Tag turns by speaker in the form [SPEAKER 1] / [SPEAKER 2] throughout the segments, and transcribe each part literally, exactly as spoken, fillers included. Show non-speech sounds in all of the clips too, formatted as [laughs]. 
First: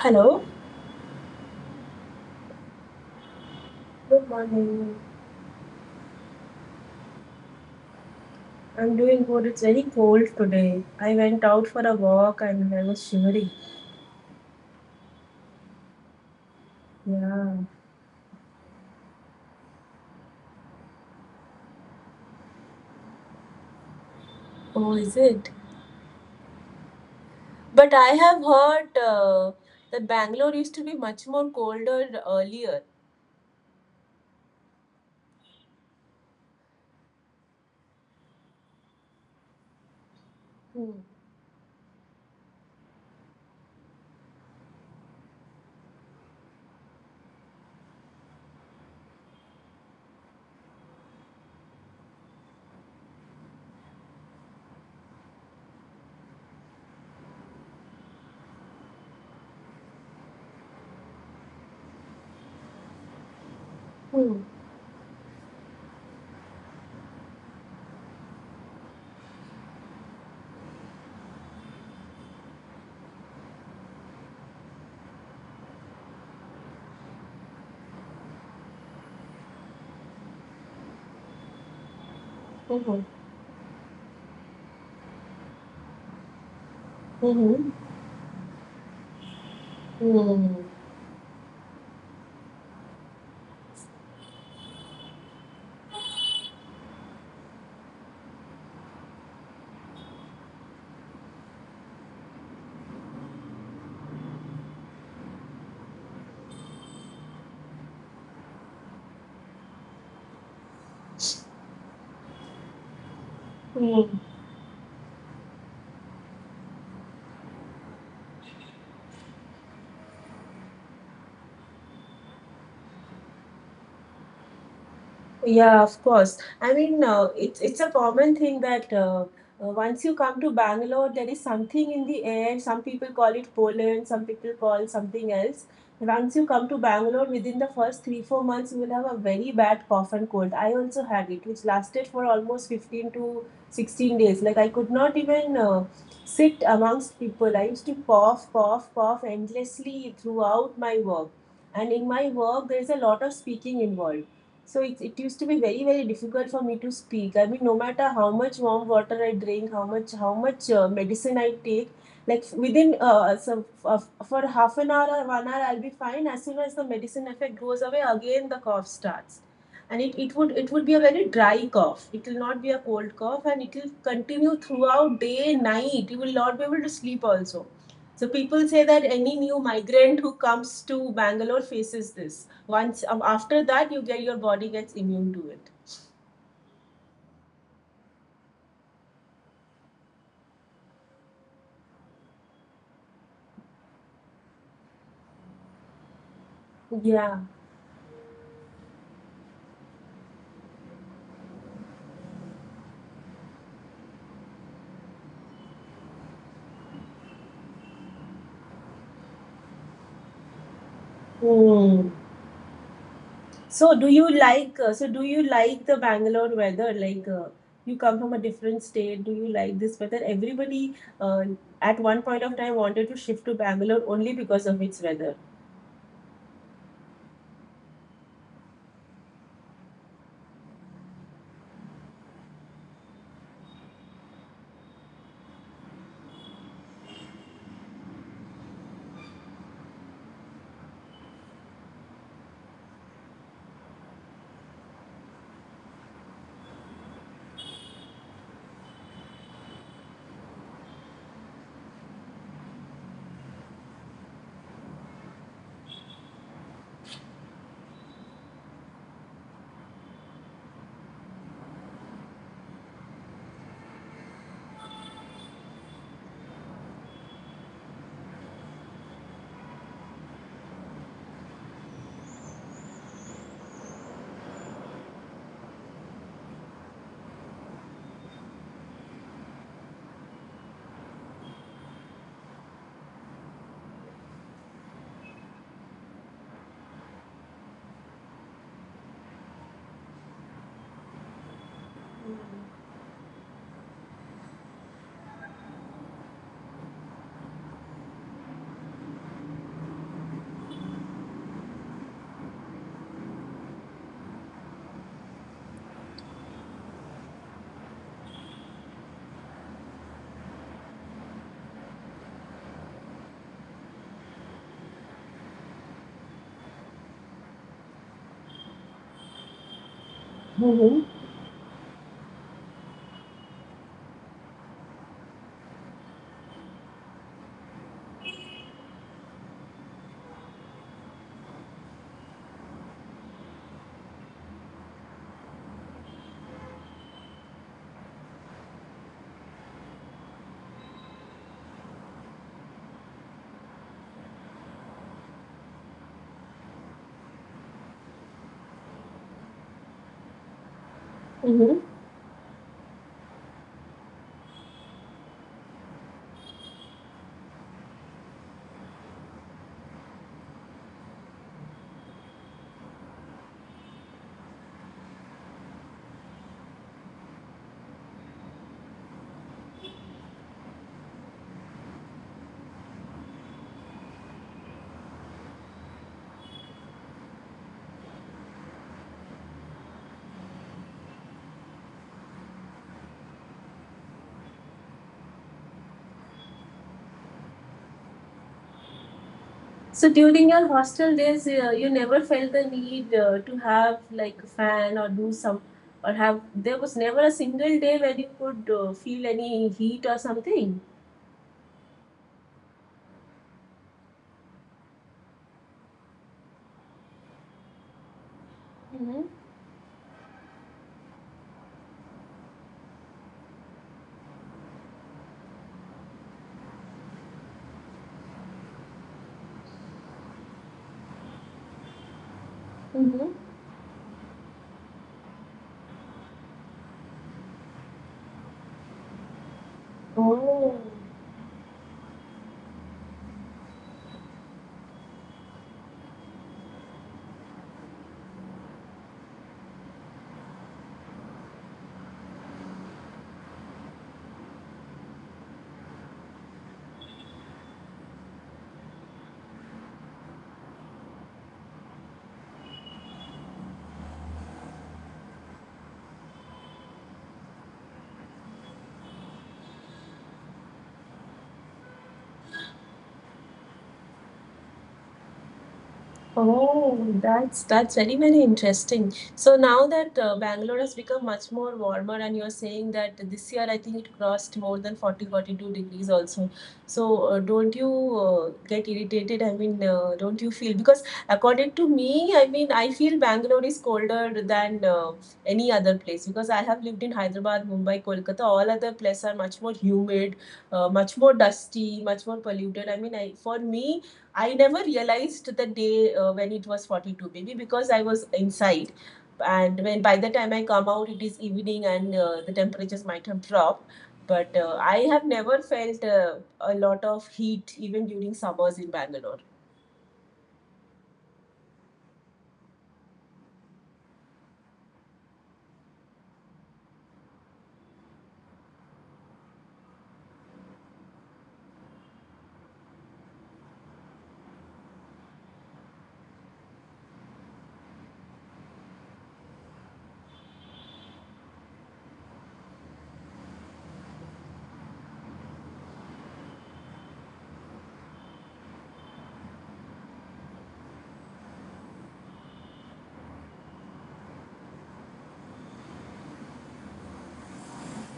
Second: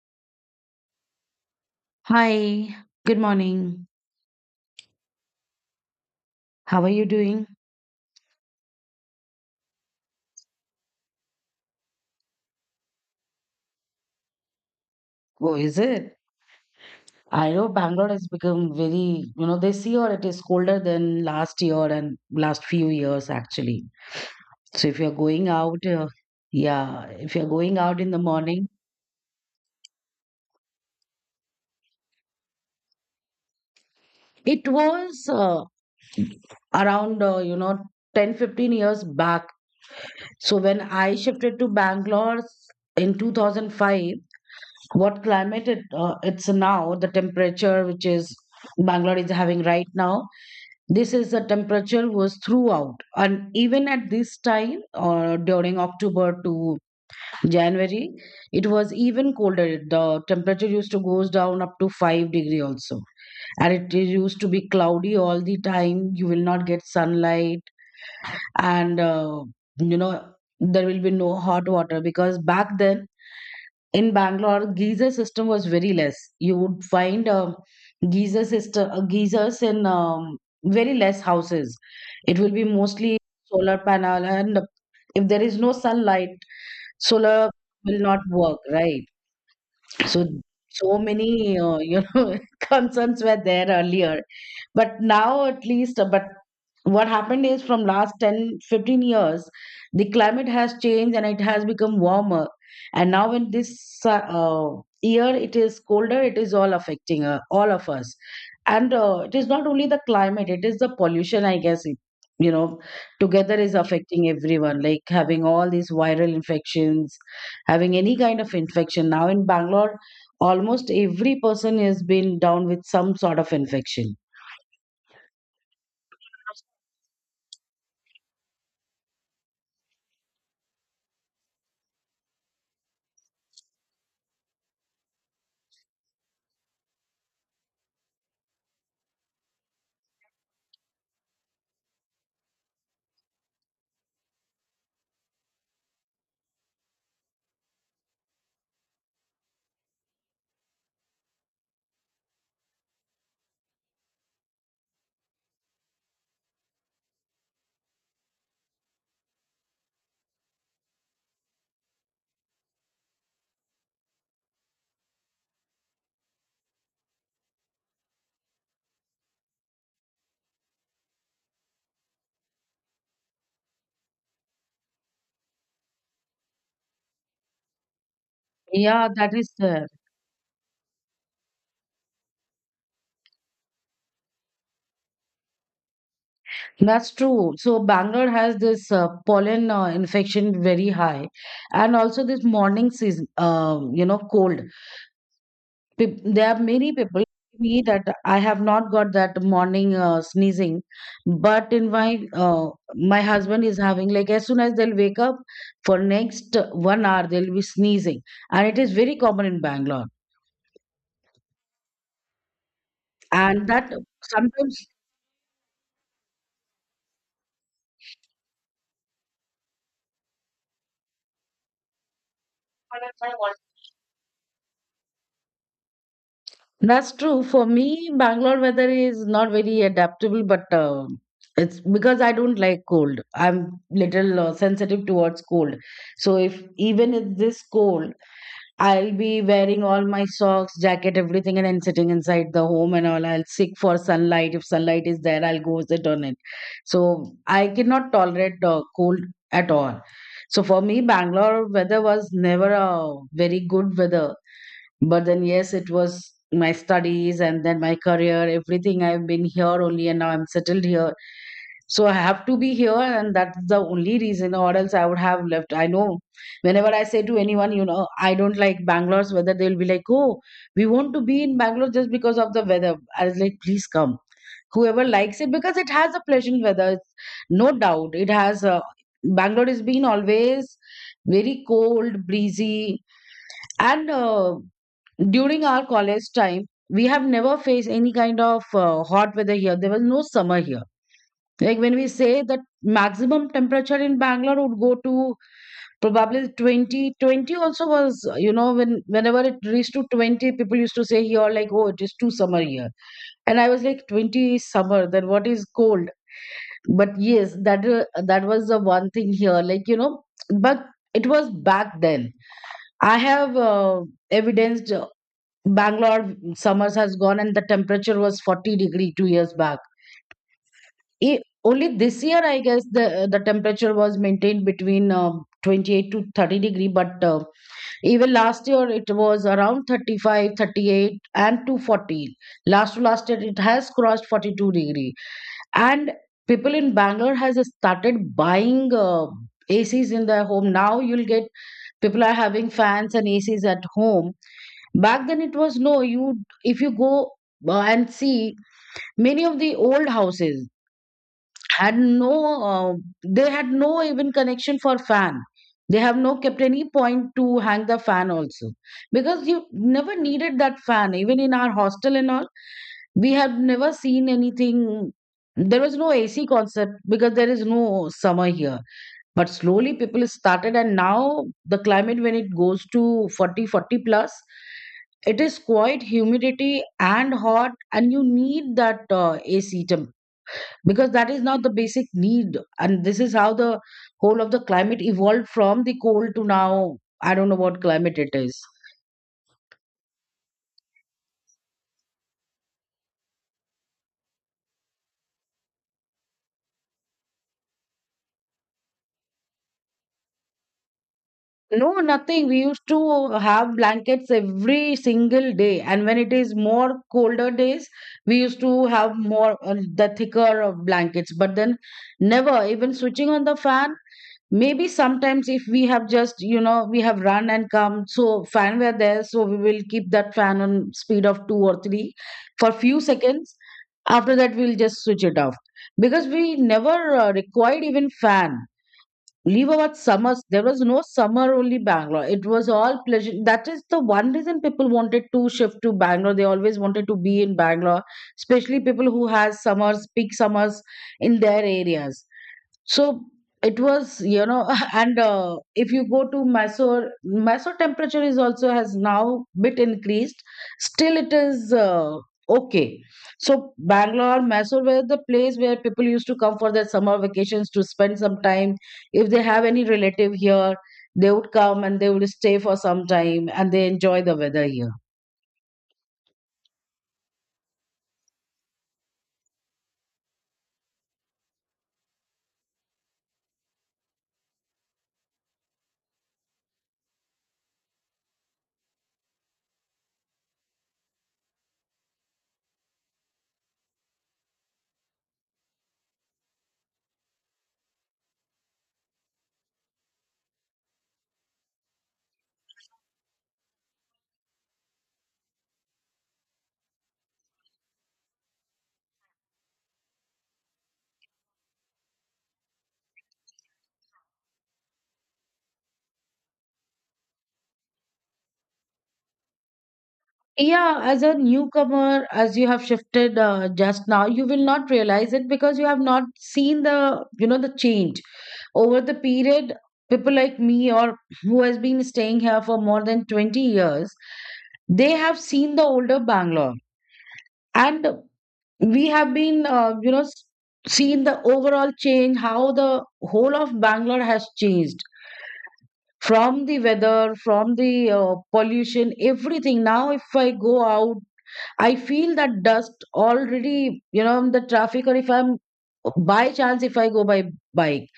[SPEAKER 1] Hello.
[SPEAKER 2] Hi, good morning.
[SPEAKER 1] Good morning.
[SPEAKER 2] How are you doing?
[SPEAKER 1] I'm doing good. It's very cold today. I went out for a walk and I was shivering.
[SPEAKER 2] Oh, is it? I
[SPEAKER 1] Yeah.
[SPEAKER 2] know Bangalore has become very, you know, this year it is colder than last year and last few years actually. So
[SPEAKER 1] Oh,
[SPEAKER 2] if you're
[SPEAKER 1] is
[SPEAKER 2] going
[SPEAKER 1] it?
[SPEAKER 2] out, uh, yeah, if you're going
[SPEAKER 1] But
[SPEAKER 2] out
[SPEAKER 1] I
[SPEAKER 2] in the
[SPEAKER 1] have
[SPEAKER 2] morning,
[SPEAKER 1] heard uh, that Bangalore used to be much more colder earlier.
[SPEAKER 2] it was uh, around, uh, you know, ten fifteen years back. So when
[SPEAKER 1] Hmm.
[SPEAKER 2] I shifted to Bangalore in two thousand five, what climate it, uh, it's now, the temperature which is Bangalore is having right now, this is the temperature was throughout, and even at this time, or during October to January, it was even colder. The temperature used to goes down up to five degree also, and it used
[SPEAKER 1] Hmm.
[SPEAKER 2] to be cloudy all the time. You will not get sunlight, and uh, you know there will be no hot water because back then in Bangalore, geyser system was very less. You would find um, geyser system, uh, geysers in um, very less houses. It will be
[SPEAKER 1] Hmm.
[SPEAKER 2] mostly solar panel, and uh, if there is no sunlight, solar
[SPEAKER 1] Hmm.
[SPEAKER 2] will not work, right? So,
[SPEAKER 1] Hmm.
[SPEAKER 2] so many uh, you know [laughs] concerns were there earlier, but now at least uh, but what happened is from last ten, fifteen years the climate has changed and it has become warmer, and now in this uh, uh, year it is colder. It is all affecting uh, all of us, and uh, it is not only the climate, it is the pollution I guess, it, you know together is
[SPEAKER 1] Hmm.
[SPEAKER 2] affecting everyone, like having all these viral infections, having any kind of infection now in Bangalore. Almost every person has been down with some sort of infection.
[SPEAKER 1] Yeah, of course. I mean, uh, it's it's a common thing that uh, uh, once you come to Bangalore, there is something in the air. Some people call it Poland, some people call something else. Once you come to Bangalore, within the first three, four months, you will have a very bad cough and cold. I also had it, which lasted for almost fifteen to sixteen days. Like, I could not even uh, sit amongst people. I used to cough, cough, cough endlessly throughout my work. And in my work, there is a lot of speaking involved, so it, it used to be very very difficult for me to speak. I mean, no matter how much warm water I drink, how much how much uh, medicine I take, like within uh, so uh, for half an hour or one hour I'll be fine. As soon as the medicine effect goes away, again the cough starts, and it, it would it would be a very dry cough. It will not be a cold cough, and it will continue throughout day night. You will not be able to sleep also. So people say that
[SPEAKER 2] Yeah,
[SPEAKER 1] any
[SPEAKER 2] that is
[SPEAKER 1] new
[SPEAKER 2] there.
[SPEAKER 1] migrant who comes to Bangalore faces this once um, after that, you get your body gets immune to it.
[SPEAKER 2] That's true. So Bangalore has this uh, pollen uh, infection very high, and also this morning season, uh, you know, cold. Peop- There are many people
[SPEAKER 1] Yeah.
[SPEAKER 2] me that I have not got that morning uh, sneezing, but in my uh, my husband is having, like, as soon as they'll wake up for next uh, one hour they'll be sneezing, and it is very common in Bangalore,
[SPEAKER 1] Hmm.
[SPEAKER 2] and that
[SPEAKER 1] So do you like
[SPEAKER 2] sometimes.
[SPEAKER 1] uh, so do you like the Bangalore weather? Like uh, you come from a different state, do you like this weather? Everybody, uh, at one point of time wanted to shift to Bangalore only because of its weather.
[SPEAKER 2] That's true. For me, Bangalore weather is not very adaptable, but uh, it's because I don't like cold. I'm little uh, sensitive towards cold. So if even if this cold, I'll be wearing all my socks, jacket, everything, and then sitting inside the home and all. I'll seek for sunlight. If sunlight is there, I'll go sit on it. So I cannot tolerate uh, cold at all. So for me, Bangalore weather was never a very good weather, but then yes, it was my studies and then my career, everything I've been here only, and now I'm settled here, so I have to be here, and that's the only reason, or else I would have left. I know, whenever I say to anyone, you know I don't like Bangalore's weather, they'll be like, oh, we want to be in Bangalore just because of the weather. I was like, please come, whoever likes it, because it has a pleasant weather. It's, no doubt it has a, Bangalore has been always very cold, breezy, and uh, during our college time, we have never faced any kind of uh, hot weather here. There was no summer here. Like when we say that maximum temperature in Bangalore would go to probably twenty, twenty also was, you know, when whenever it reached to twenty, people used to say here, like, oh, it is too summer here. And I was like, twenty is summer, then what is cold? But yes, that uh, that was the one thing here. Like, you know, but it was back then. I have uh, evidenced Bangalore summers has gone and the temperature was forty degree two years back.
[SPEAKER 1] Mm-hmm.
[SPEAKER 2] E- only this year, I guess the the temperature was maintained between um twenty eight to thirty degree. But uh, even last year, it was around thirty five, thirty eight, thirty eight, and two forty. Last to last year, it has crossed forty two degree. And people in Bangalore has started buying uh, A Cs in their home. Now you'll get, people are having fans and A Cs at home. Back then it was no, you, if you go uh, and see, many of the old houses
[SPEAKER 1] Mm-hmm.
[SPEAKER 2] had no uh, they had no even connection for fan. They have no kept any point to hang the fan also, because you never needed that fan. Even in our hostel and all, we have never seen anything. There was no A C concept because there is no summer here, but slowly people started, and now the climate when it goes to forty, forty plus, it is quite humidity and hot and you need that uh, AC temp, because that is now the basic need, and this is how the whole of the climate evolved from the cold to now I don't know what climate it is.
[SPEAKER 1] So during your hostel days, uh, you never felt the need uh, to have like a fan or do some or have. There was never a single day where you could uh, feel any heat or something.
[SPEAKER 2] No, nothing. We used to have blankets every single day, and when it is more colder days, we used to have
[SPEAKER 1] Mm-hmm.
[SPEAKER 2] more uh, the thicker of blankets. But then, never even switching on the fan. Maybe sometimes if we have just you know we have run and come, so fan were there, so we will keep that fan on speed of two or three for few
[SPEAKER 1] Mm-hmm.
[SPEAKER 2] seconds. After that, we'll just switch it off, because we never uh, required even fan. Leave out summers. There
[SPEAKER 1] Oh,
[SPEAKER 2] was no summer only Bangalore. It was all pleasure. That is the one reason people wanted to shift to Bangalore. They always wanted to be in Bangalore, especially people who has summers, peak summers in their areas. So it was, you know, [laughs] and uh, if you go to Mysore, Mysore temperature is also has now bit increased. Still, it is uh, okay. So Bangalore, Mysore were the place where people used to come for their summer vacations to spend some time. If they have any relative here, they would come and they would stay for some time and they enjoy the weather here.
[SPEAKER 1] oh, that's that's very very interesting. So now that uh, Bangalore has become much more warmer, and you're saying that this year I think it crossed more than forty forty two degrees also. So uh, don't you uh, get irritated? I mean, uh, don't you feel because according to me, I mean, I feel Bangalore is colder than uh, any other place because I have lived in Hyderabad, Mumbai, Kolkata. All other places are much more humid, uh, much more dusty, much more polluted. I mean, I for me I never realized the day uh, when it was forty two maybe because I was inside. And when by the time I come out, it is evening and uh, the temperatures might have dropped. But uh, I have never felt uh, a lot of heat even during summers in Bangalore.
[SPEAKER 2] Yeah, as a newcomer, as you have shifted uh, just now, you will not realize it, because you have not seen the, you know, the change over the period. People like me, or who has been staying here for more than twenty years, they have seen the older Bangalore, and we have been, uh, you know, s- seen the overall change, how the whole of Bangalore has changed, from the weather, from the uh, pollution, everything. Now, if I go out, I feel that dust already, you know, in the traffic, or if I'm, by chance, if I go by bike,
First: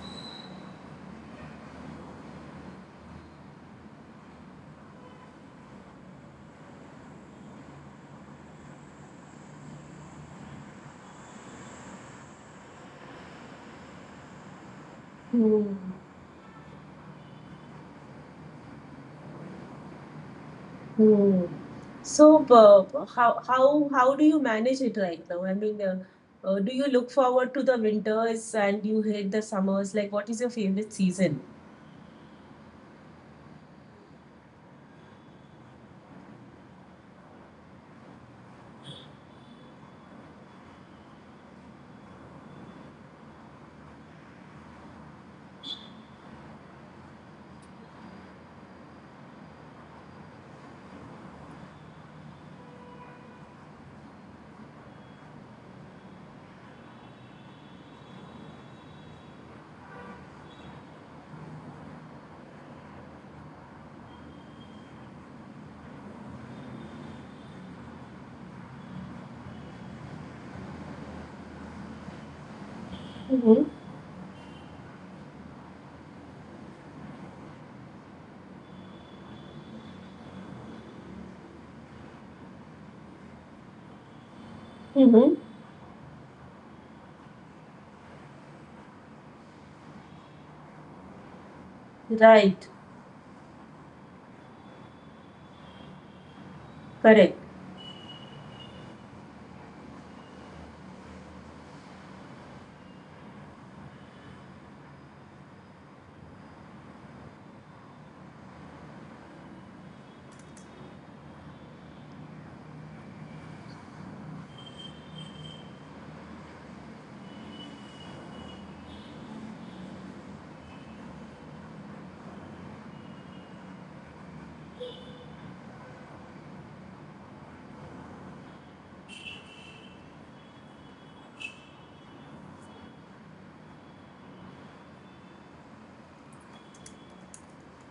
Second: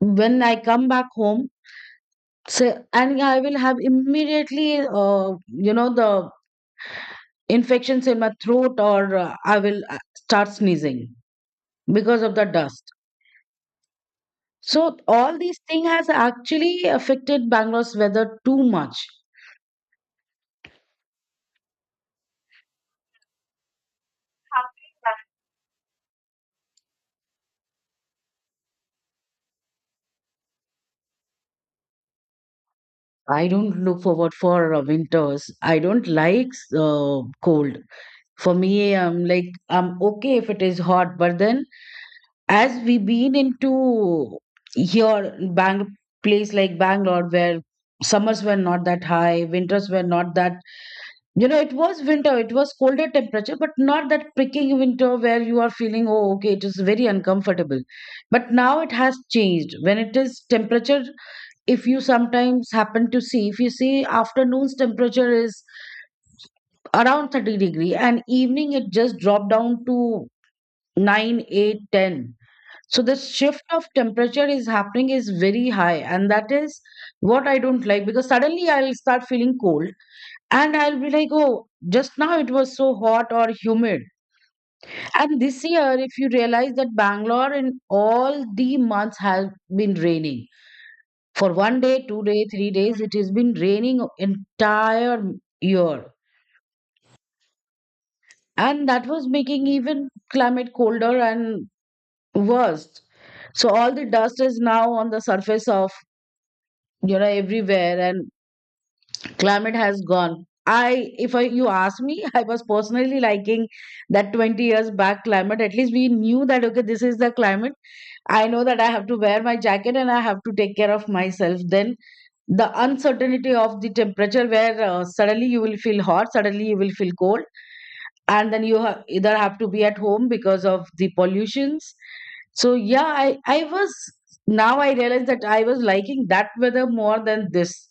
[SPEAKER 2] when I come back home, say, and I will have immediately, uh, you know, the infections in my throat, or uh, I will uh, start sneezing because of the dust. So all these
[SPEAKER 1] Hmm.
[SPEAKER 2] things has actually affected Bangalore's weather too much.
[SPEAKER 1] Hmm. So, uh, how how how do you manage it right now? I mean, uh, uh, do you look forward to the winters and you hate the summers? Like, what is your favorite season?
[SPEAKER 2] I don't look forward for uh, winters. I don't like uh, cold. For me, I'm like, I'm okay if it is hot, but then as we been into here, Bang place like Bangalore, where summers were not that high, winters were not that, you know, it was winter, it was colder temperature, but not that pricking winter where you are feeling, oh, okay, it is very uncomfortable. But now it has changed. When it is temperature, if you sometimes happen to see, if you see afternoon's temperature is around thirty degree and evening it just dropped down to nine eight, ten. So the shift
[SPEAKER 1] Mm-hmm.
[SPEAKER 2] of temperature is happening is very high, and that is what I don't like, because suddenly I'll start feeling cold and I'll be like, oh, just now it was so hot or humid.
[SPEAKER 1] Mm-hmm.
[SPEAKER 2] And this year, if you realize that Bangalore in all the months has been raining for one day two day
[SPEAKER 1] Right.
[SPEAKER 2] three days, it has been raining entire year,
[SPEAKER 1] Correct.
[SPEAKER 2] and that was making even climate colder and worse. So all the dust is now on the surface of, you know, everywhere, and climate has gone. I, if I, you ask me, [laughs] I was personally liking that twenty years back climate. At least we knew that, okay, this is the climate. I know that I have to wear my jacket and I have to take care of myself. Then the uncertainty of the temperature where uh, suddenly you will feel hot, suddenly you will feel cold, and then you ha- either have to be at home because of the pollutions. So yeah, i i was, now I realize that I was liking that weather more than this.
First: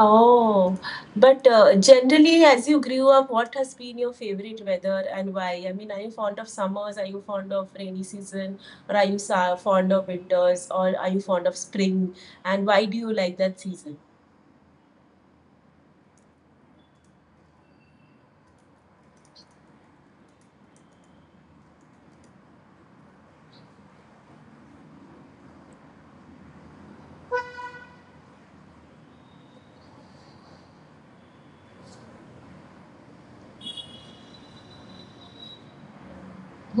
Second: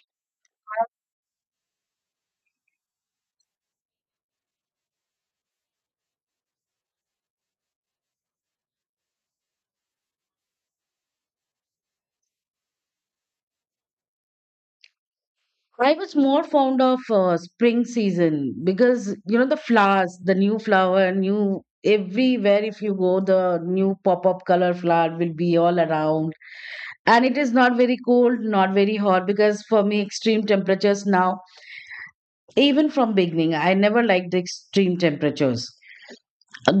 [SPEAKER 1] Oh, but uh, generally, as you grew up, what has been your favorite weather and why? I mean, are you fond of summers? Are you fond of rainy season? Or are you sa fond of winters? Or are you fond of spring? And why do you like that season?
[SPEAKER 2] I was more fond of uh, spring season, because you know, the flowers, the new flower, new, everywhere if you go, the new pop up color flower will be all around. And it is not very cold, not very hot, because for me extreme temperatures now, even from beginning I never liked the extreme temperatures.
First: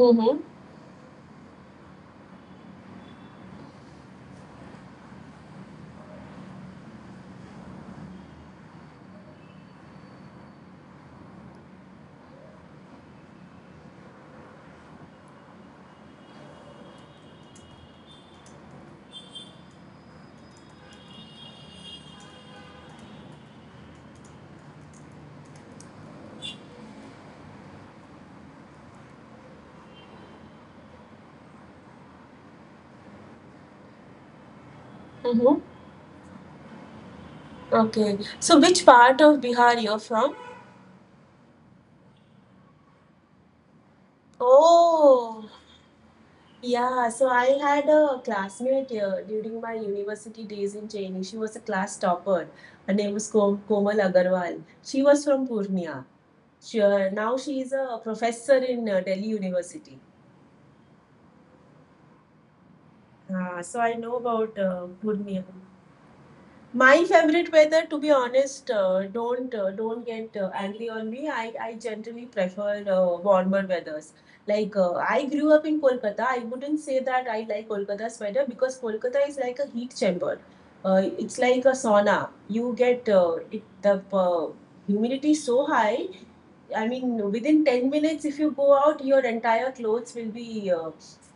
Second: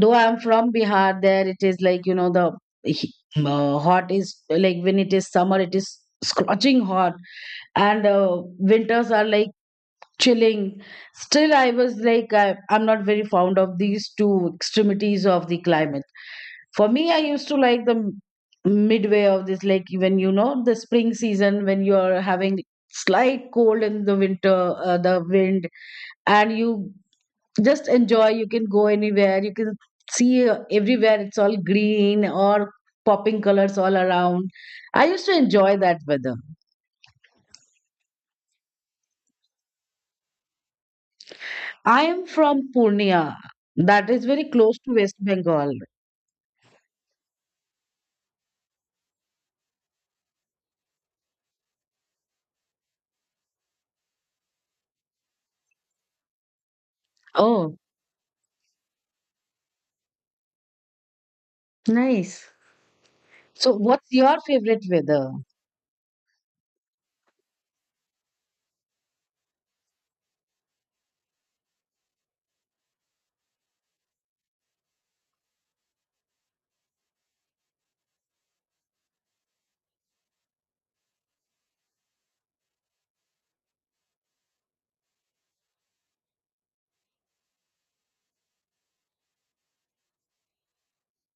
[SPEAKER 2] Though I'm from Bihar, there it is like, you know, the he- uh, hot is like when it is summer, it is scorching hot. And uh, winters are like chilling. Still I was like, I, I'm not very fond of these two extremities of the climate. For me I used to like the m- midway of this, like when you know the spring season, when you are having slight cold in the winter, uh, the wind, and you just enjoy, you can go anywhere, you can see, uh, everywhere it's all green or popping colors all around. I used to
[SPEAKER 1] Mm-hmm.
[SPEAKER 2] enjoy that weather.
[SPEAKER 1] Okay. So, which part of Bihar you're from?
[SPEAKER 2] I am from Purnia, that is very close to West
[SPEAKER 1] Oh,
[SPEAKER 2] Bengal.
[SPEAKER 1] yeah. So I had a classmate here during my university days in Chennai. She was a class topper. Her name was Kom- Komal Agarwal. She was from Purnia. Sure. Now she is
[SPEAKER 2] Oh,
[SPEAKER 1] a professor in uh, Delhi University.
[SPEAKER 2] nice.
[SPEAKER 1] Ah,
[SPEAKER 2] So
[SPEAKER 1] so I
[SPEAKER 2] what's
[SPEAKER 1] know
[SPEAKER 2] your
[SPEAKER 1] about
[SPEAKER 2] favorite
[SPEAKER 1] uh, good
[SPEAKER 2] weather?
[SPEAKER 1] meal. My favorite weather, to be honest, uh, don't uh, don't get uh, angry on me. I, I generally prefer uh, warmer weathers. Like uh, I grew up in Kolkata. I wouldn't say that I like Kolkata's weather because Kolkata is like a heat chamber. Uh, it's like a sauna. You get uh, it, the uh, humidity so high. I mean, within ten minutes, if you go out, your entire clothes will be uh,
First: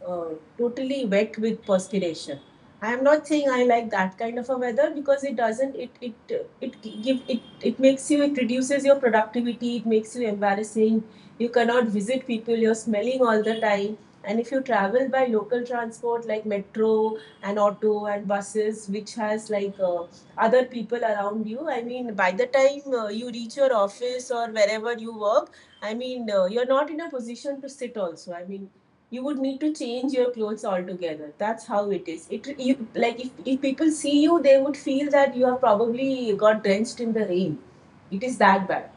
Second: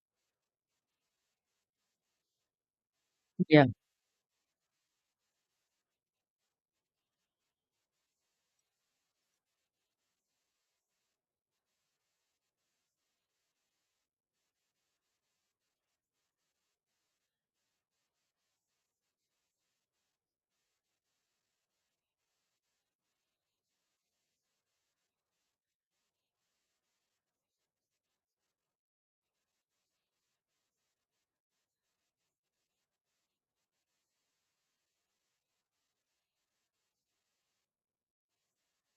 [SPEAKER 1] uh, totally wet with perspiration. I am not saying I
[SPEAKER 2] Yeah,
[SPEAKER 1] like that kind of a weather because it doesn't. It it it give it it makes you. It reduces your productivity. It makes you embarrassing. You cannot visit people. You're smelling all the time. And if you travel by local transport like metro and auto and buses, which has like uh, other people around you, I mean, by the time uh, you reach your office or wherever you work, I mean, uh, you're not in a position to sit also. I mean, you would need to change your clothes altogether. That's how it is, it you, like if, if people see you, they would feel that you have probably got drenched in the rain. It is that bad.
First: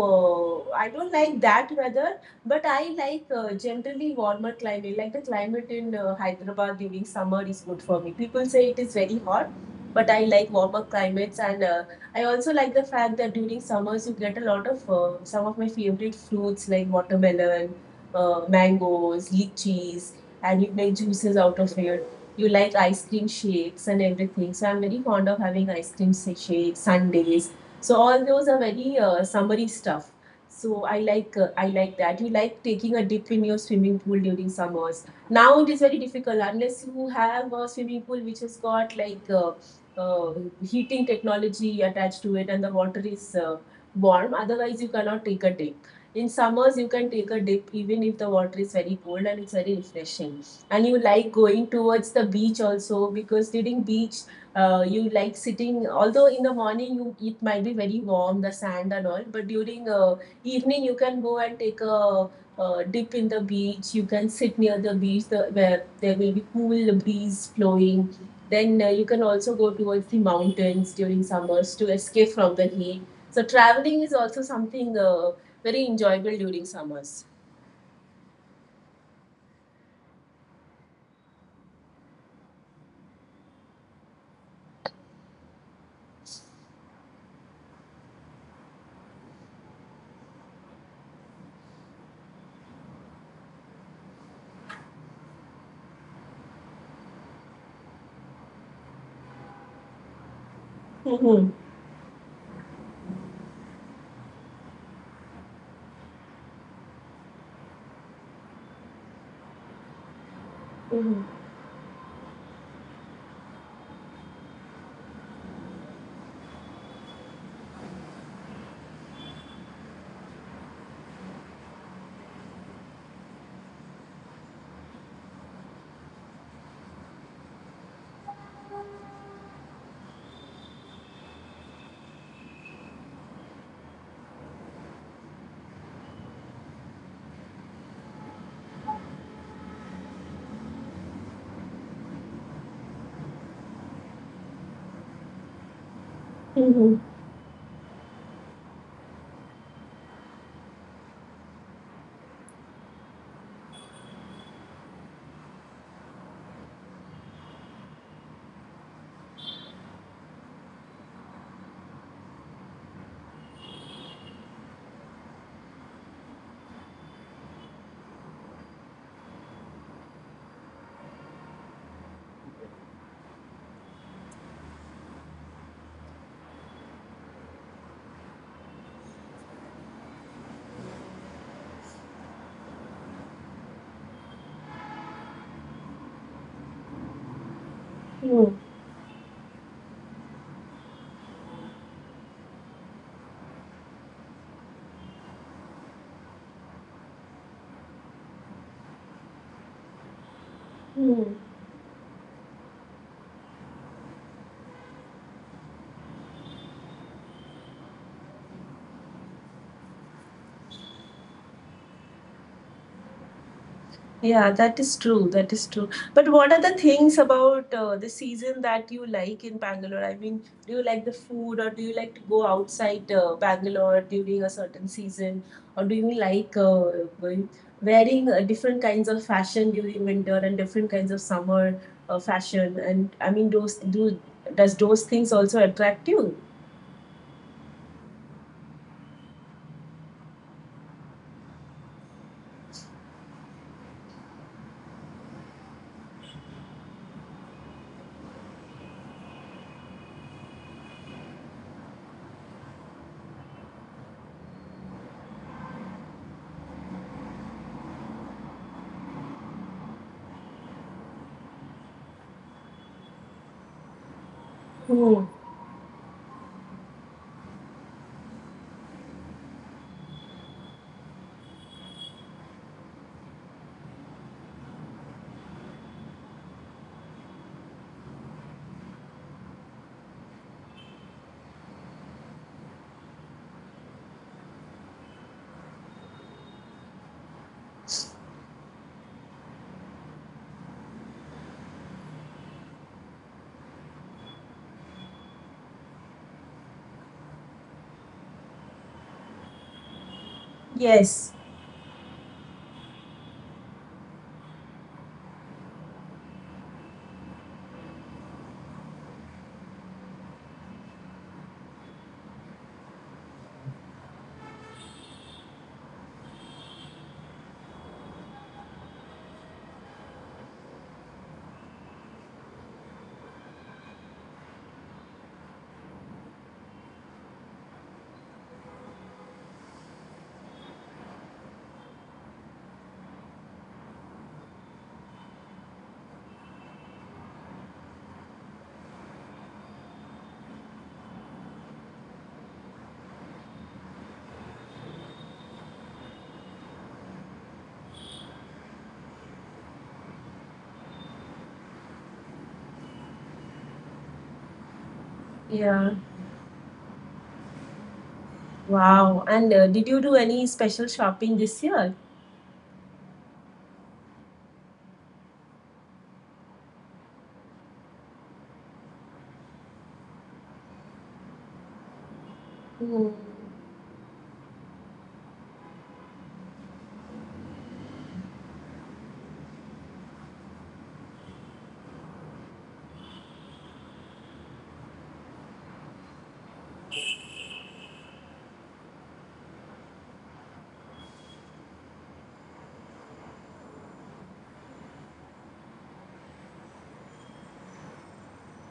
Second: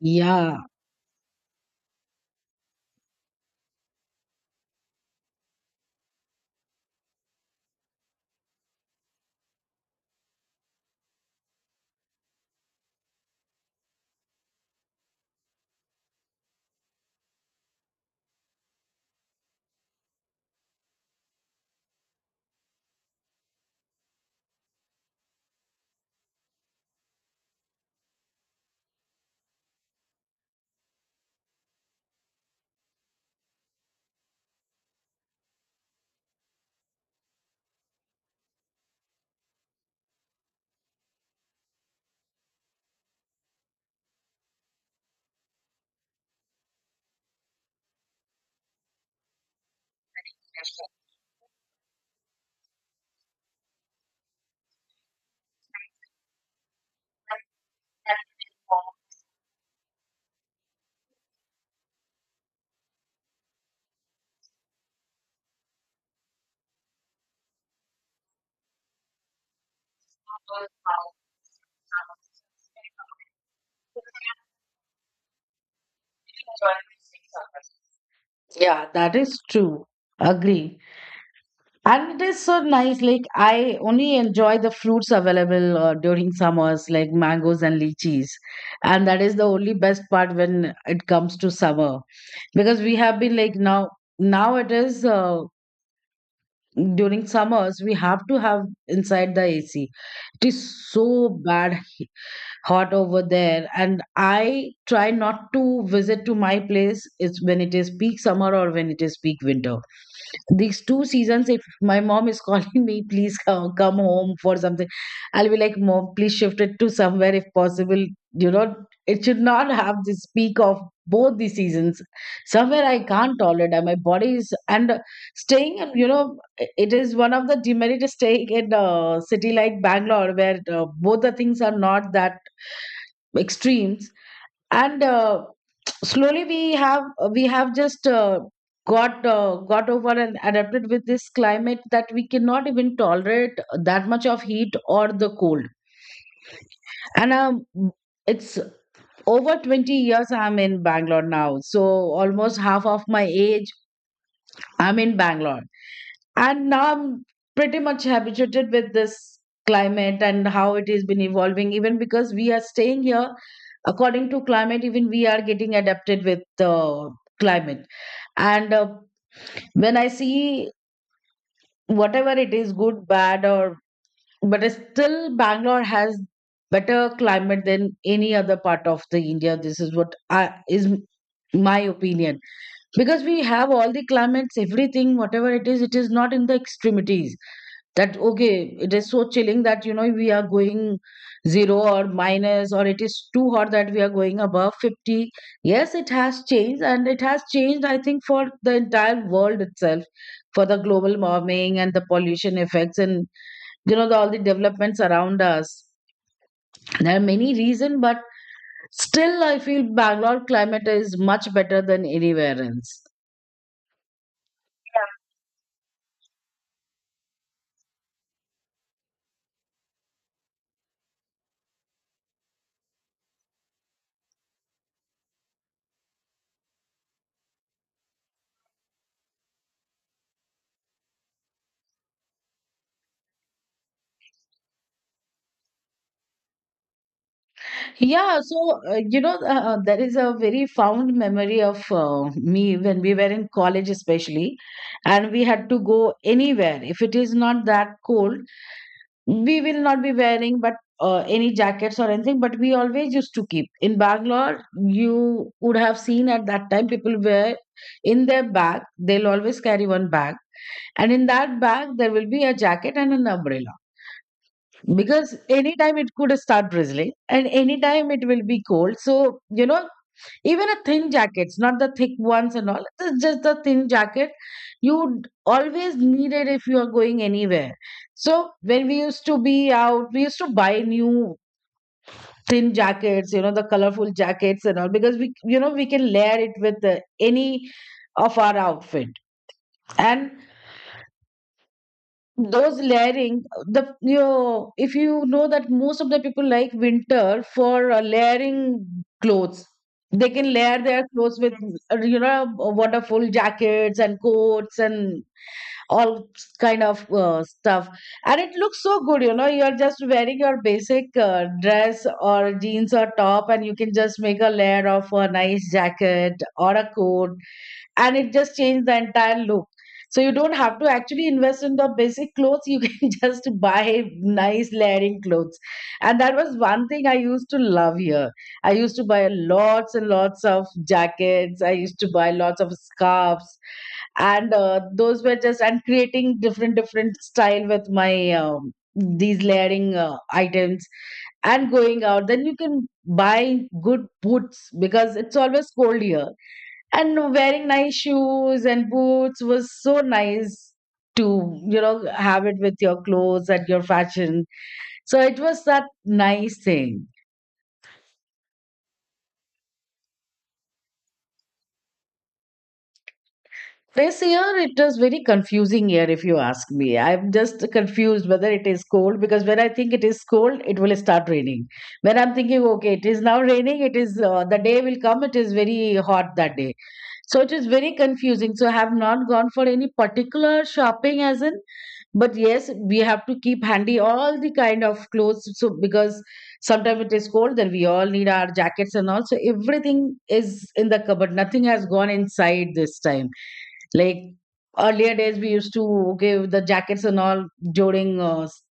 [SPEAKER 2] yeah,
[SPEAKER 1] uh, I don't like that weather, but I like uh, generally warmer climate. Like the climate in uh, Hyderabad during summer is good for me. People say it is very hot, but I like warmer climates, and uh, I also like the fact that during summers you get a lot of uh, some of my favorite fruits like watermelon, uh, mangoes, lychees, and you make juices out of it. You like ice cream shakes and everything. So I'm very fond of having ice cream sa- shakes, sundaes, so all those are very uh, summery stuff. So I like uh, I like that. You like taking a dip in your swimming pool during summers. Now it is very difficult unless you have a swimming pool which has got like uh, uh, heating technology attached to it and the water is uh, warm. Otherwise, you cannot take a dip. In summers, you can take a dip even if the water is very cold and it's very refreshing. And you like going towards the beach also because during beach, uh, you like sitting, although in the morning you it might be very warm, the sand and all, but during uh, evening you can go and take a uh, dip in the beach. You can sit near the beach, the, where there will be cool breeze flowing. Then uh, you can also go towards the mountains during summers to escape from the heat. So traveling is also something uh, very enjoyable during summers.
[SPEAKER 2] yeah, that is true. Agree. And it is so nice. Like I only enjoy the fruits available uh, during summers, like mangoes and lychees, and that is the only best part when it comes to summer. Because we have been like now, now it is, uh, during summers we have to have inside the A C. It is so
[SPEAKER 1] Mhm.
[SPEAKER 2] bad hot over there, and I try not to visit to my place. It's when it is peak summer or when it is peak winter. These two
[SPEAKER 1] Mhm.
[SPEAKER 2] seasons, if my mom is [laughs] calling me, please come, come home for something, I'll be like, mom, please shift it to somewhere if possible, you know. It should not have this peak of both the seasons somewhere, I can't tolerate, and my body is, and staying, and you know, it is one of the demerit is staying in uh, city like Bangalore, where uh, both the things are not that extremes. And uh, slowly we have, we have just uh, got uh, got over and adapted with this climate, that we cannot even tolerate that much of heat or the cold.
[SPEAKER 1] Mhm.
[SPEAKER 2] And um, it's over twenty years I'm in Bangalore now. So almost half of my age I'm in Bangalore. And now I'm pretty much habituated with this climate, and how it has been evolving, even because we are staying here, according to climate, even we are getting adapted with the climate. And uh, when I see, whatever it is, good, bad, or, but it's still Bangalore has better climate than any other part of the India. This is what I, is my opinion. Because we have all the climates, everything. Whatever it is, it is not in the extremities, that
[SPEAKER 1] Mhm.
[SPEAKER 2] okay, it is so chilling that you know we are going zero or minus, or it is too hot that we are going above fifty. Yes, it has changed. And it has changed, I think, for the entire world itself, for the global
[SPEAKER 1] Mhm.
[SPEAKER 2] warming and the pollution effects, and you know, the, all the developments around us. There are many reasons, but still I feel Bangalore climate is much better than anywhere else.
[SPEAKER 1] Yeah, that is true. That is true. But what are the things about uh, the season that you like in Bangalore? I mean, do you like the food or do you like to go outside uh, Bangalore during a certain season? Or do you like uh, wearing uh, different kinds of fashion during winter and different kinds of summer uh, fashion? And I mean, those do does those things also attract you?
[SPEAKER 2] Yeah, so uh, you know, uh, uh, there is a very fond memory of uh, me when we were in college, especially, and we had to go anywhere. If it is not that cold, we will not be wearing but uh, any jackets or anything. But we always used to keep in Bangalore. You would have seen at that time people wear in their bag. They'll always carry one bag, and in that bag there will be a jacket and an umbrella,
[SPEAKER 1] Hmm.
[SPEAKER 2] because anytime it could start drizzling and anytime it will be cold. So you know, even a thin jackets, not the thick ones and all, it's just the thin jacket you always need it if you are going anywhere. So when we used to be out, we used to buy new thin jackets, you know, the colorful jackets and all, because we, you know, we can layer it with uh, any of our outfit. And those layering the, you know, if you know that most of the people like winter for uh, layering clothes, they can layer their
[SPEAKER 1] Yes.
[SPEAKER 2] clothes with uh, you know, wonderful jackets and coats and all kind of uh, stuff. And it looks so good, you know, you're just wearing your basic uh, dress or jeans or top, and you can just make a layer of a nice jacket or a coat, and it just changed the entire look. So you don't have to actually invest in the basic clothes. You can [laughs] just buy nice layering clothes. And that was one thing I used to love here. I used to buy lots and lots of jackets. I used to buy lots of scarves. And uh, those were just, and creating different, different style with my, um, these layering uh, items and going out. Then you can buy good boots because it's always cold here, and wearing nice shoes and boots was so nice to, you know, have it with your clothes and your fashion. So it was that
[SPEAKER 1] Yeah.
[SPEAKER 2] nice thing.
[SPEAKER 1] Wow. And uh, did you do any special shopping this year?
[SPEAKER 2] This year, it was very confusing year. If you ask me, I'm just confused whether it is cold, because when I think it is cold, it will start raining. When I'm thinking, okay, it
[SPEAKER 1] Hmm.
[SPEAKER 2] is now [laughs] raining, it is, uh, the day will come, it is very hot that day. So it is very confusing. So I have not gone for any particular shopping as in, but yes, we have to keep handy all the kind of clothes, so because sometimes it is cold, then we all need our jackets and all, so everything is in the cupboard, nothing has gone inside this time. Like earlier days we used to, okay, the jackets and all during uh, s-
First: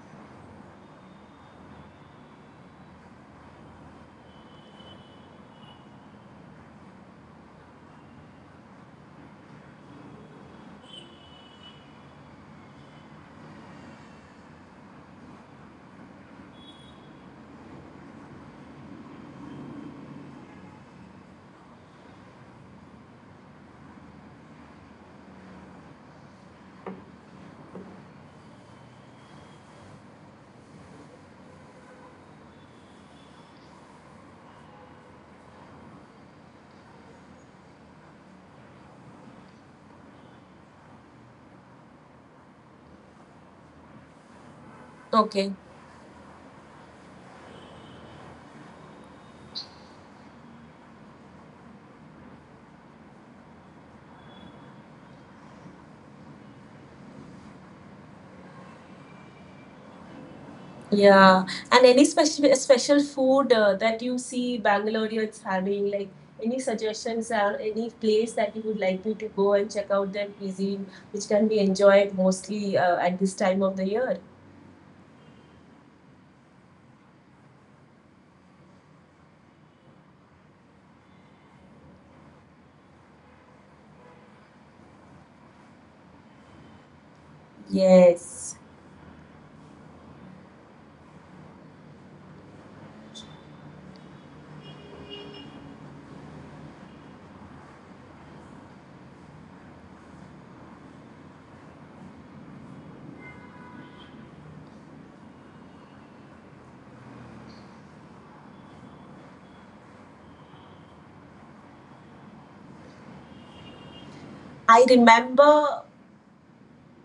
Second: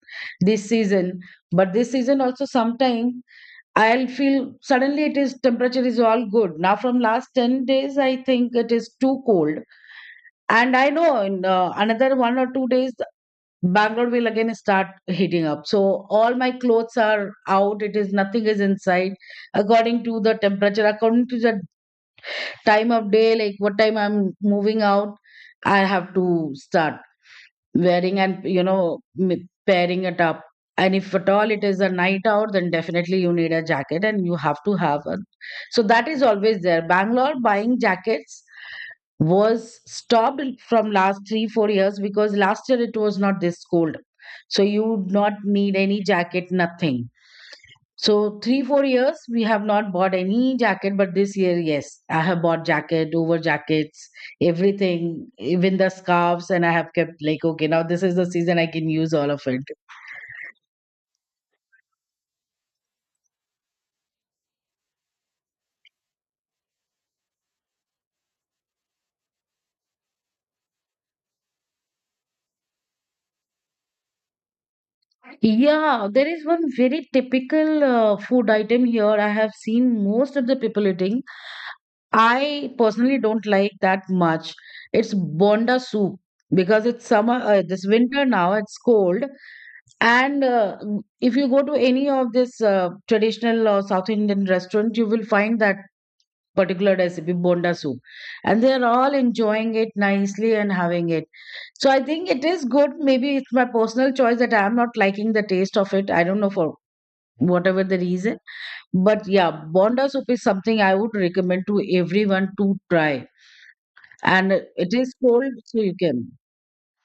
[SPEAKER 2] this season. But this season also sometimes I'll feel suddenly it is, temperature is all good. Now from last ten days I think it is too cold. And I know in uh, another one or two days Bangalore will again start heating up. So all my clothes are out. It is nothing is inside. According to the temperature, according to the time of day, like what time I'm moving out, I have to start wearing and, you know, m- pairing it up. And if at all it is a night out, then definitely you need a jacket and you have to have a. So that is always there. Bangalore buying jackets was stopped from last three four years, because last year it was not this cold, so you would not
[SPEAKER 1] Okay.
[SPEAKER 2] need any jacket, nothing. So three four years we have not bought any jacket. But this year, yes, I have bought jacket over jackets, everything, even the scarves. And I have kept like, okay, now this is the season I can use all of it.
[SPEAKER 1] Yeah, and any special special food uh, that you see Bangaloreans having, like any suggestions or any place that you would like me to go and check out their cuisine, which can be enjoyed mostly uh, at this time of the year?
[SPEAKER 2] Yeah, there is one very typical uh, food item here I have seen most of the people eating. I personally don't like that much. It's bonda soup, because it's summer, uh, this winter now,
[SPEAKER 1] Yes,
[SPEAKER 2] it's cold. And uh, if you go to any of this uh, traditional or South Indian restaurant, you will find that particular recipe, bonda soup. And they're all enjoying it nicely and having it. So I think it is good. Maybe it's my personal choice that I'm not liking the taste of it. I don't know for whatever the reason. But yeah, bonda soup is something I would recommend to everyone to try, and
[SPEAKER 1] I
[SPEAKER 2] it is cold, so
[SPEAKER 1] remember
[SPEAKER 2] you can.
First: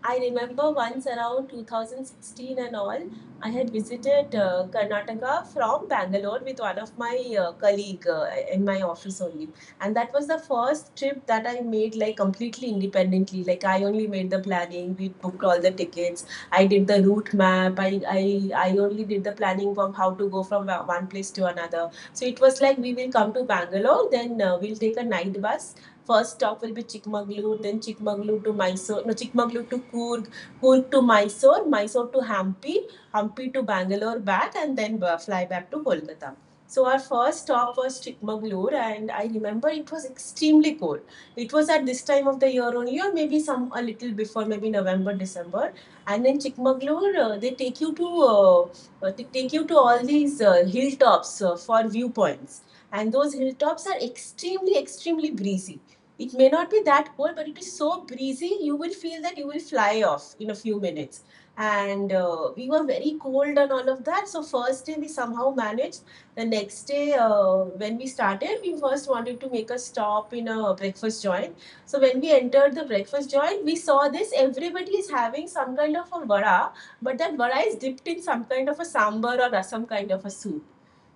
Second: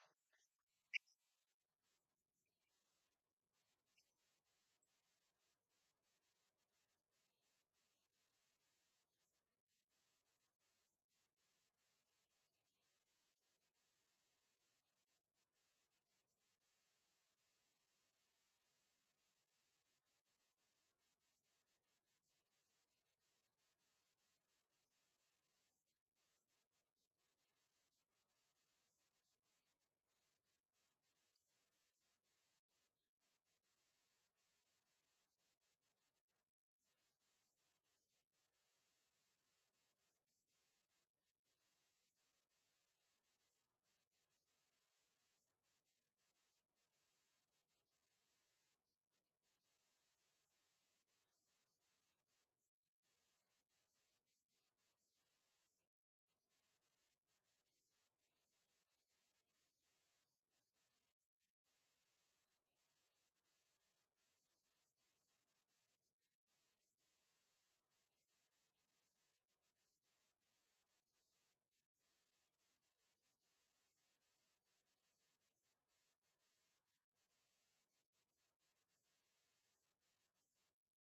[SPEAKER 1] I remember once around two thousand sixteen and all, I had visited uh, Karnataka from Bangalore with one of my uh, colleague uh, in my office only. And that was the first trip that I made like completely independently. Like I only made the planning, we booked all the tickets, I did the route map, I, I, I only did the planning from how to go from one place to another. So it was like we will come to Bangalore, then uh, we'll take a night bus. First stop will be Chikmagalur, then Chikmagalur to Mysore, no, Chikmagalur to Coorg, Coorg to Mysore, Mysore to Hampi, Hampi to Bangalore back, and then uh, fly back to Kolkata. So our first stop was Chikmagalur, and I remember it was extremely cold. It was at this time of the year only, or maybe some a little before, maybe November, December. And in Chikmagalur, uh, they take you to uh, uh, they take you to all these uh, hilltops uh, for viewpoints, and those hilltops are extremely, extremely breezy. It may not be that cold, but it is so breezy, you will feel that you will fly off in a few minutes. And uh, we were very cold and all of that. So, first day we somehow managed. The next day, uh, when we started, we first wanted to make a stop in a breakfast joint. So, when we entered the breakfast joint, we saw this everybody is having some kind of a vada, but that vada is dipped in some kind of a sambar or some kind of a soup.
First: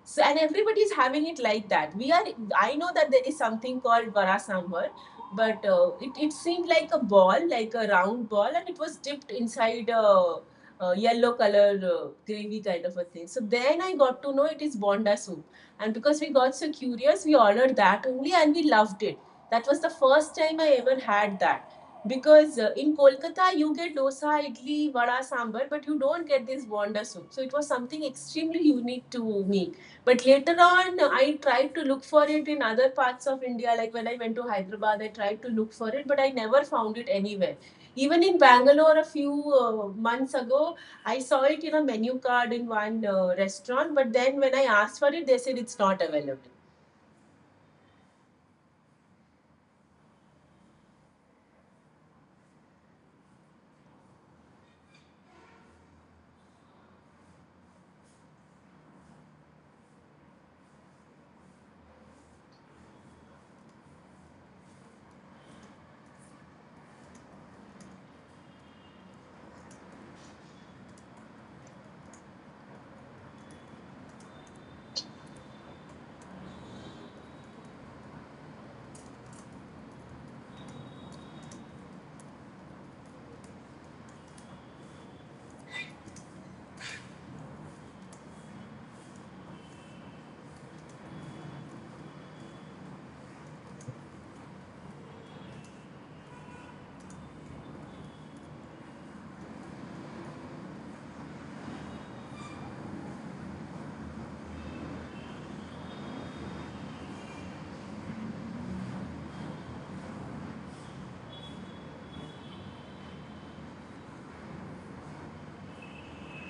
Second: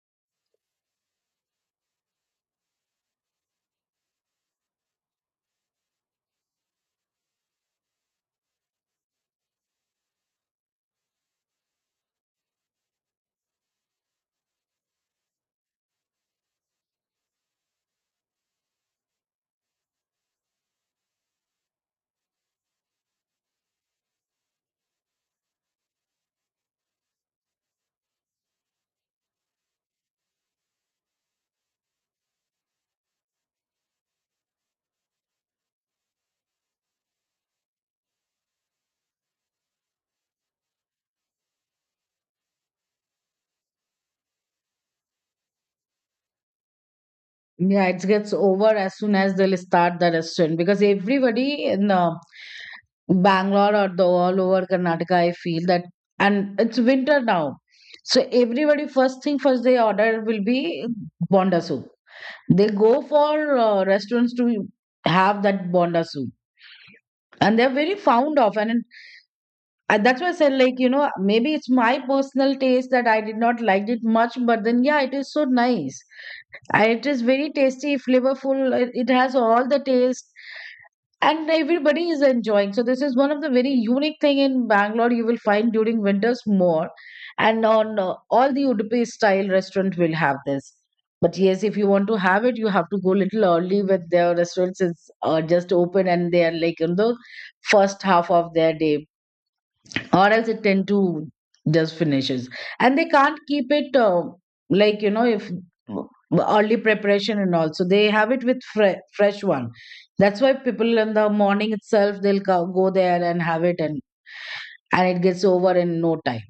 [SPEAKER 1] So, and everybody is having it like that. We are, I know that there is something called vara sambar, but uh, it, it seemed like a ball, like a round ball, and it was dipped inside a, a yellow color uh, gravy kind of a thing. So then I got to know it is Bonda soup. And because we got so curious, we ordered that only and we loved it. That was the first time I ever had that. Because uh, in Kolkata, you get dosa, idli, vada, sambar, but you don't get this bonda soup. So it was something extremely unique to me, but later on, I tried to look for it in other parts of India. Like when I went to Hyderabad, I tried to look for it, but I never found it anywhere. Even in Bangalore, a few uh, months ago, I saw it in a menu card in one uh, restaurant. But then when I asked for it, they said it's not available.
[SPEAKER 2] Yeah, it gets over as soon as they'll start the restaurant, because everybody in uh, Bangalore or the all over Karnataka, I feel that. And it's winter now, so everybody, first thing first they order will be bonda soup. They go for uh, restaurants to have that bonda soup. And they're very fond of, and, and that's why I said, like, you know, maybe it's my personal taste that I did not like it much. But then yeah, it is so nice. I- It is very tasty, flavorful. It it has all the taste, and everybody is enjoying. So this is one of the very unique thing in Bangalore. You will find during winters more, and on uh, all the Udupi style restaurant will have this. But yes, if you want to have it, you have to go little early with their restaurants is uh, just open, and they are like in the first half of their day. Or else it tend to just finishes, and they can't keep it, uh, like you know, if early preparation and all, so they have it with fre- fresh one. That's why people in the morning itself, they'll co- go there and have it, and and it gets over in no time.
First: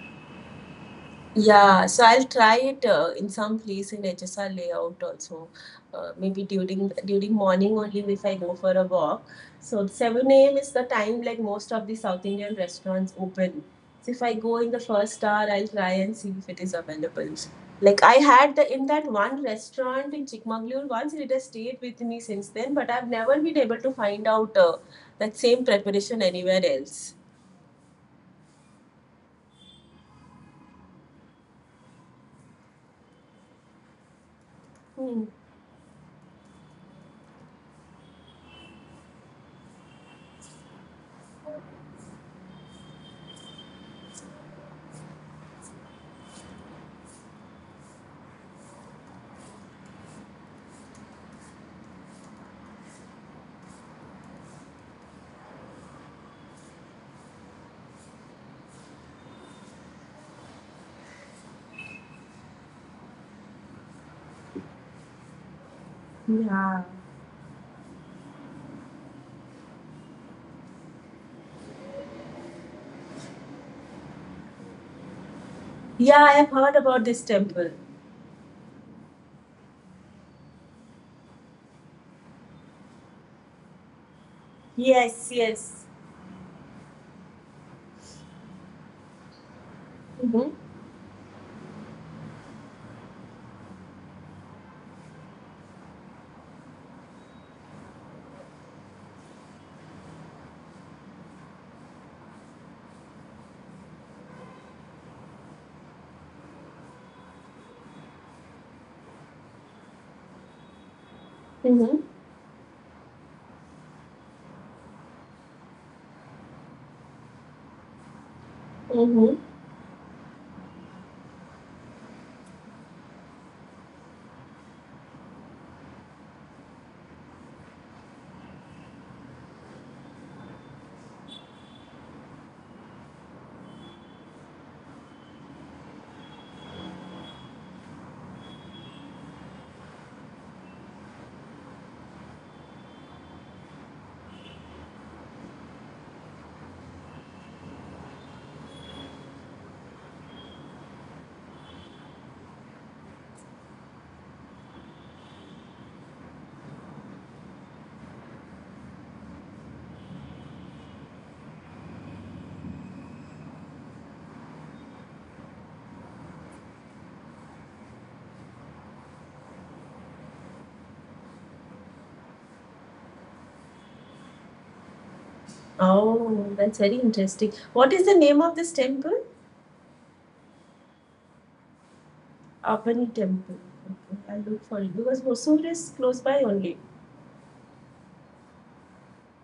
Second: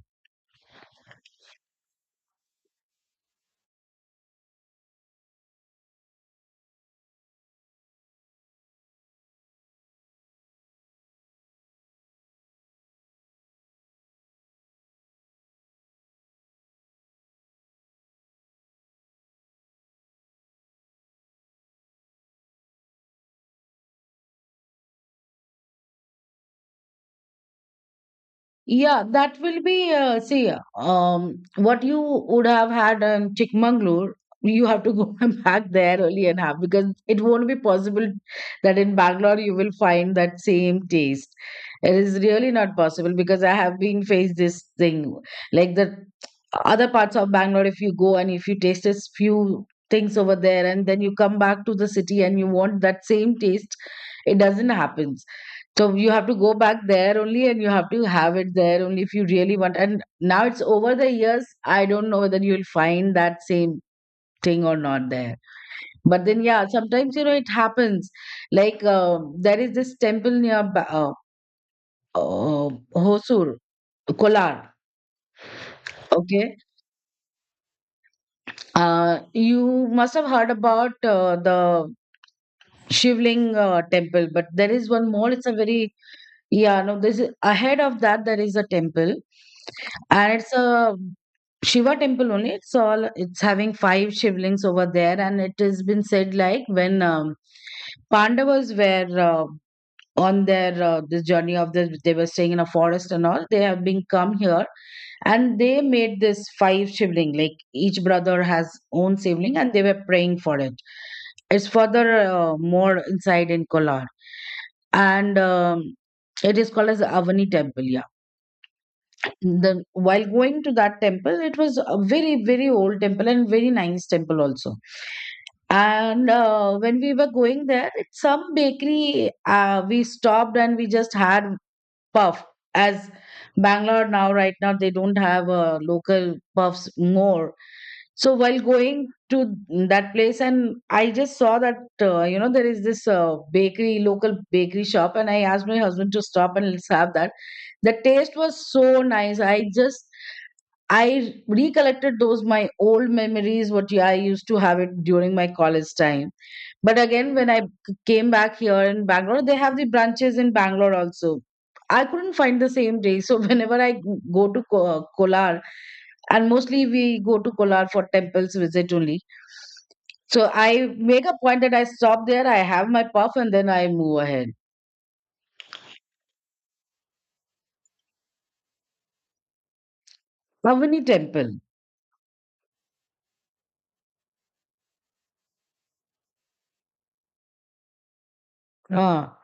[SPEAKER 1] Yeah, so I'll try it uh, in some place in H S R layout also. Uh, maybe during during morning only if I go for a walk. So seven a m is the time like most of the South Indian restaurants open. So if I go in the first hour, I'll try and see if it is available. Like I had the in that one restaurant in Chikmagalur once, it has stayed with me since then, but I've never been able to find out uh, that same preparation anywhere else.
[SPEAKER 2] Yeah, that will be, uh, see, um what you would have had in Chikmagalur, you have to go
[SPEAKER 1] Hmm.
[SPEAKER 2] [laughs] back there early and have, because it won't be possible that in Bangalore you will find that same taste. It is really not possible, because I have been faced this thing like the other parts of Bangalore. If you go and if you taste a few things over there and then you come back to the city and you want that same taste, it doesn't happen. So you have to go back there only and you have to have it there only if you really want. And now it's over the years. I don't know whether you'll find that same thing or not there. But then, yeah,
[SPEAKER 1] Yeah.
[SPEAKER 2] sometimes, you know, it happens. Like uh, there is this temple near Ba- uh, uh, Hosur, Kolar.
[SPEAKER 1] Yeah, I have
[SPEAKER 2] Okay.
[SPEAKER 1] heard about this temple.
[SPEAKER 2] Uh, you must have heard about uh, the Shivling uh, temple, but there is one
[SPEAKER 1] Yes,
[SPEAKER 2] more. It's a
[SPEAKER 1] yes.
[SPEAKER 2] very. Yeah, no, this is ahead of that. There is a temple and it's
[SPEAKER 1] Mm-hmm.
[SPEAKER 2] a Shiva temple only. It's all it's having five shivlings over there, and it has been said like when um, Pandavas were uh, on their uh, this journey of this. They were staying in a forest and all, they have been come here and they made this five sibling, like each brother has own sibling and they were praying for it. It's
[SPEAKER 1] Mm-hmm.
[SPEAKER 2] further uh, more inside in Kolar, and um, it is called as Avani temple, yeah.
[SPEAKER 1] Mm-hmm.
[SPEAKER 2] The while going to that temple, it was a very very old temple and very nice temple also. And uh, when we were going there, it's some bakery, uh, we stopped and we just had puff. As Bangalore now, right now, they don't have uh, local puffs more. So while going to that place, and I just saw that uh, you know there is this uh, bakery, local bakery shop, and I asked my husband to stop and let's have that. The taste was so nice. I just, I recollected those my old memories, what, yeah, I used to have it during my college time. But again, when I c- came back here in Bangalore, they have the branches in Bangalore also. I couldn't find the same day. So [laughs] whenever I go to Ko- Kolar, and mostly we go to Kolar for temples visit only. So I make a point that I stop there, I have my puff, and then I move ahead.
[SPEAKER 1] Oh, that's very interesting. What is the name of this temple?
[SPEAKER 2] Pavani temple.
[SPEAKER 1] Apani temple. Okay, I'll look for it because Hosur is close by only.
[SPEAKER 2] Ah.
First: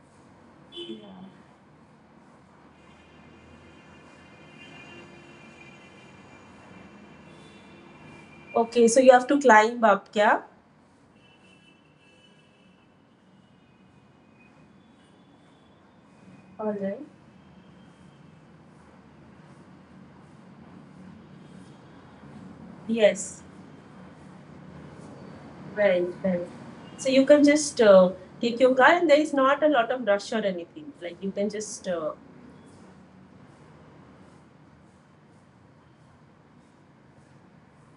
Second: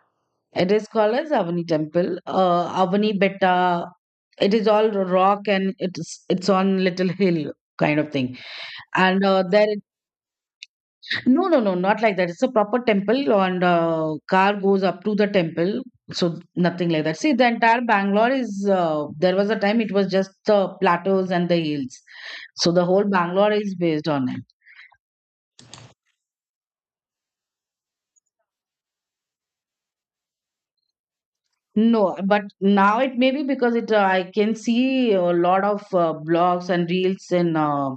[SPEAKER 2] It is called
[SPEAKER 1] Yeah.
[SPEAKER 2] as Avani Temple, uh, Avani Betta. It is all rock and it's it's on little hill kind of thing.
[SPEAKER 1] Okay, so you
[SPEAKER 2] And
[SPEAKER 1] have to
[SPEAKER 2] uh, there,
[SPEAKER 1] climb up, yeah?
[SPEAKER 2] no, no, no, not like that. It's a proper temple, and uh, car goes up to the temple. So
[SPEAKER 1] All
[SPEAKER 2] nothing
[SPEAKER 1] right.
[SPEAKER 2] like that. See, the entire Bangalore is, uh, there was a time it was just the plateaus and the hills. So the whole
[SPEAKER 1] Yes,
[SPEAKER 2] Bangalore is based on it.
[SPEAKER 1] right, right. So you can just uh, take your car, and there is not a lot of rush or anything. Like you can just. Uh,
[SPEAKER 2] No, but now it may be because it uh, I can see a lot of uh, blogs and reels in uh,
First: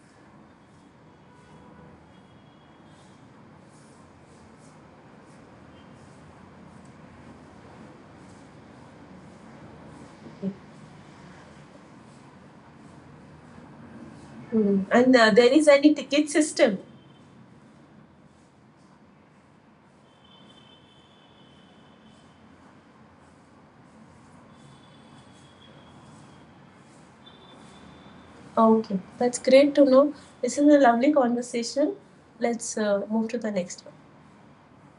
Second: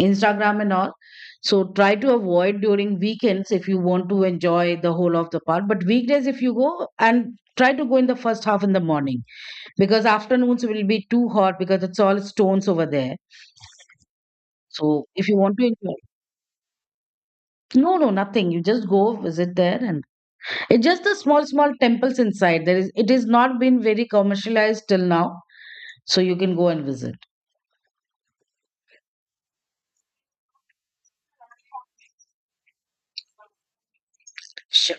[SPEAKER 2] Instagram and all. So try to avoid during weekends if you want to enjoy the whole of the park. But weekdays, if you go and try to go in the first half in the morning, because afternoons will be too hot because it's all stones over there.
[SPEAKER 1] Hmm.
[SPEAKER 2] So
[SPEAKER 1] And
[SPEAKER 2] if
[SPEAKER 1] uh,
[SPEAKER 2] you
[SPEAKER 1] there
[SPEAKER 2] want to
[SPEAKER 1] is any
[SPEAKER 2] enjoy,
[SPEAKER 1] ticket system.
[SPEAKER 2] no, no, nothing. You just go visit there, and it's just the small, small temples inside. There is, it is not been very commercialized till now. So you can go and visit.
[SPEAKER 1] Ah, okay, that's great to know. This is a lovely conversation. Let's uh, move to the next one.
[SPEAKER 2] Sure.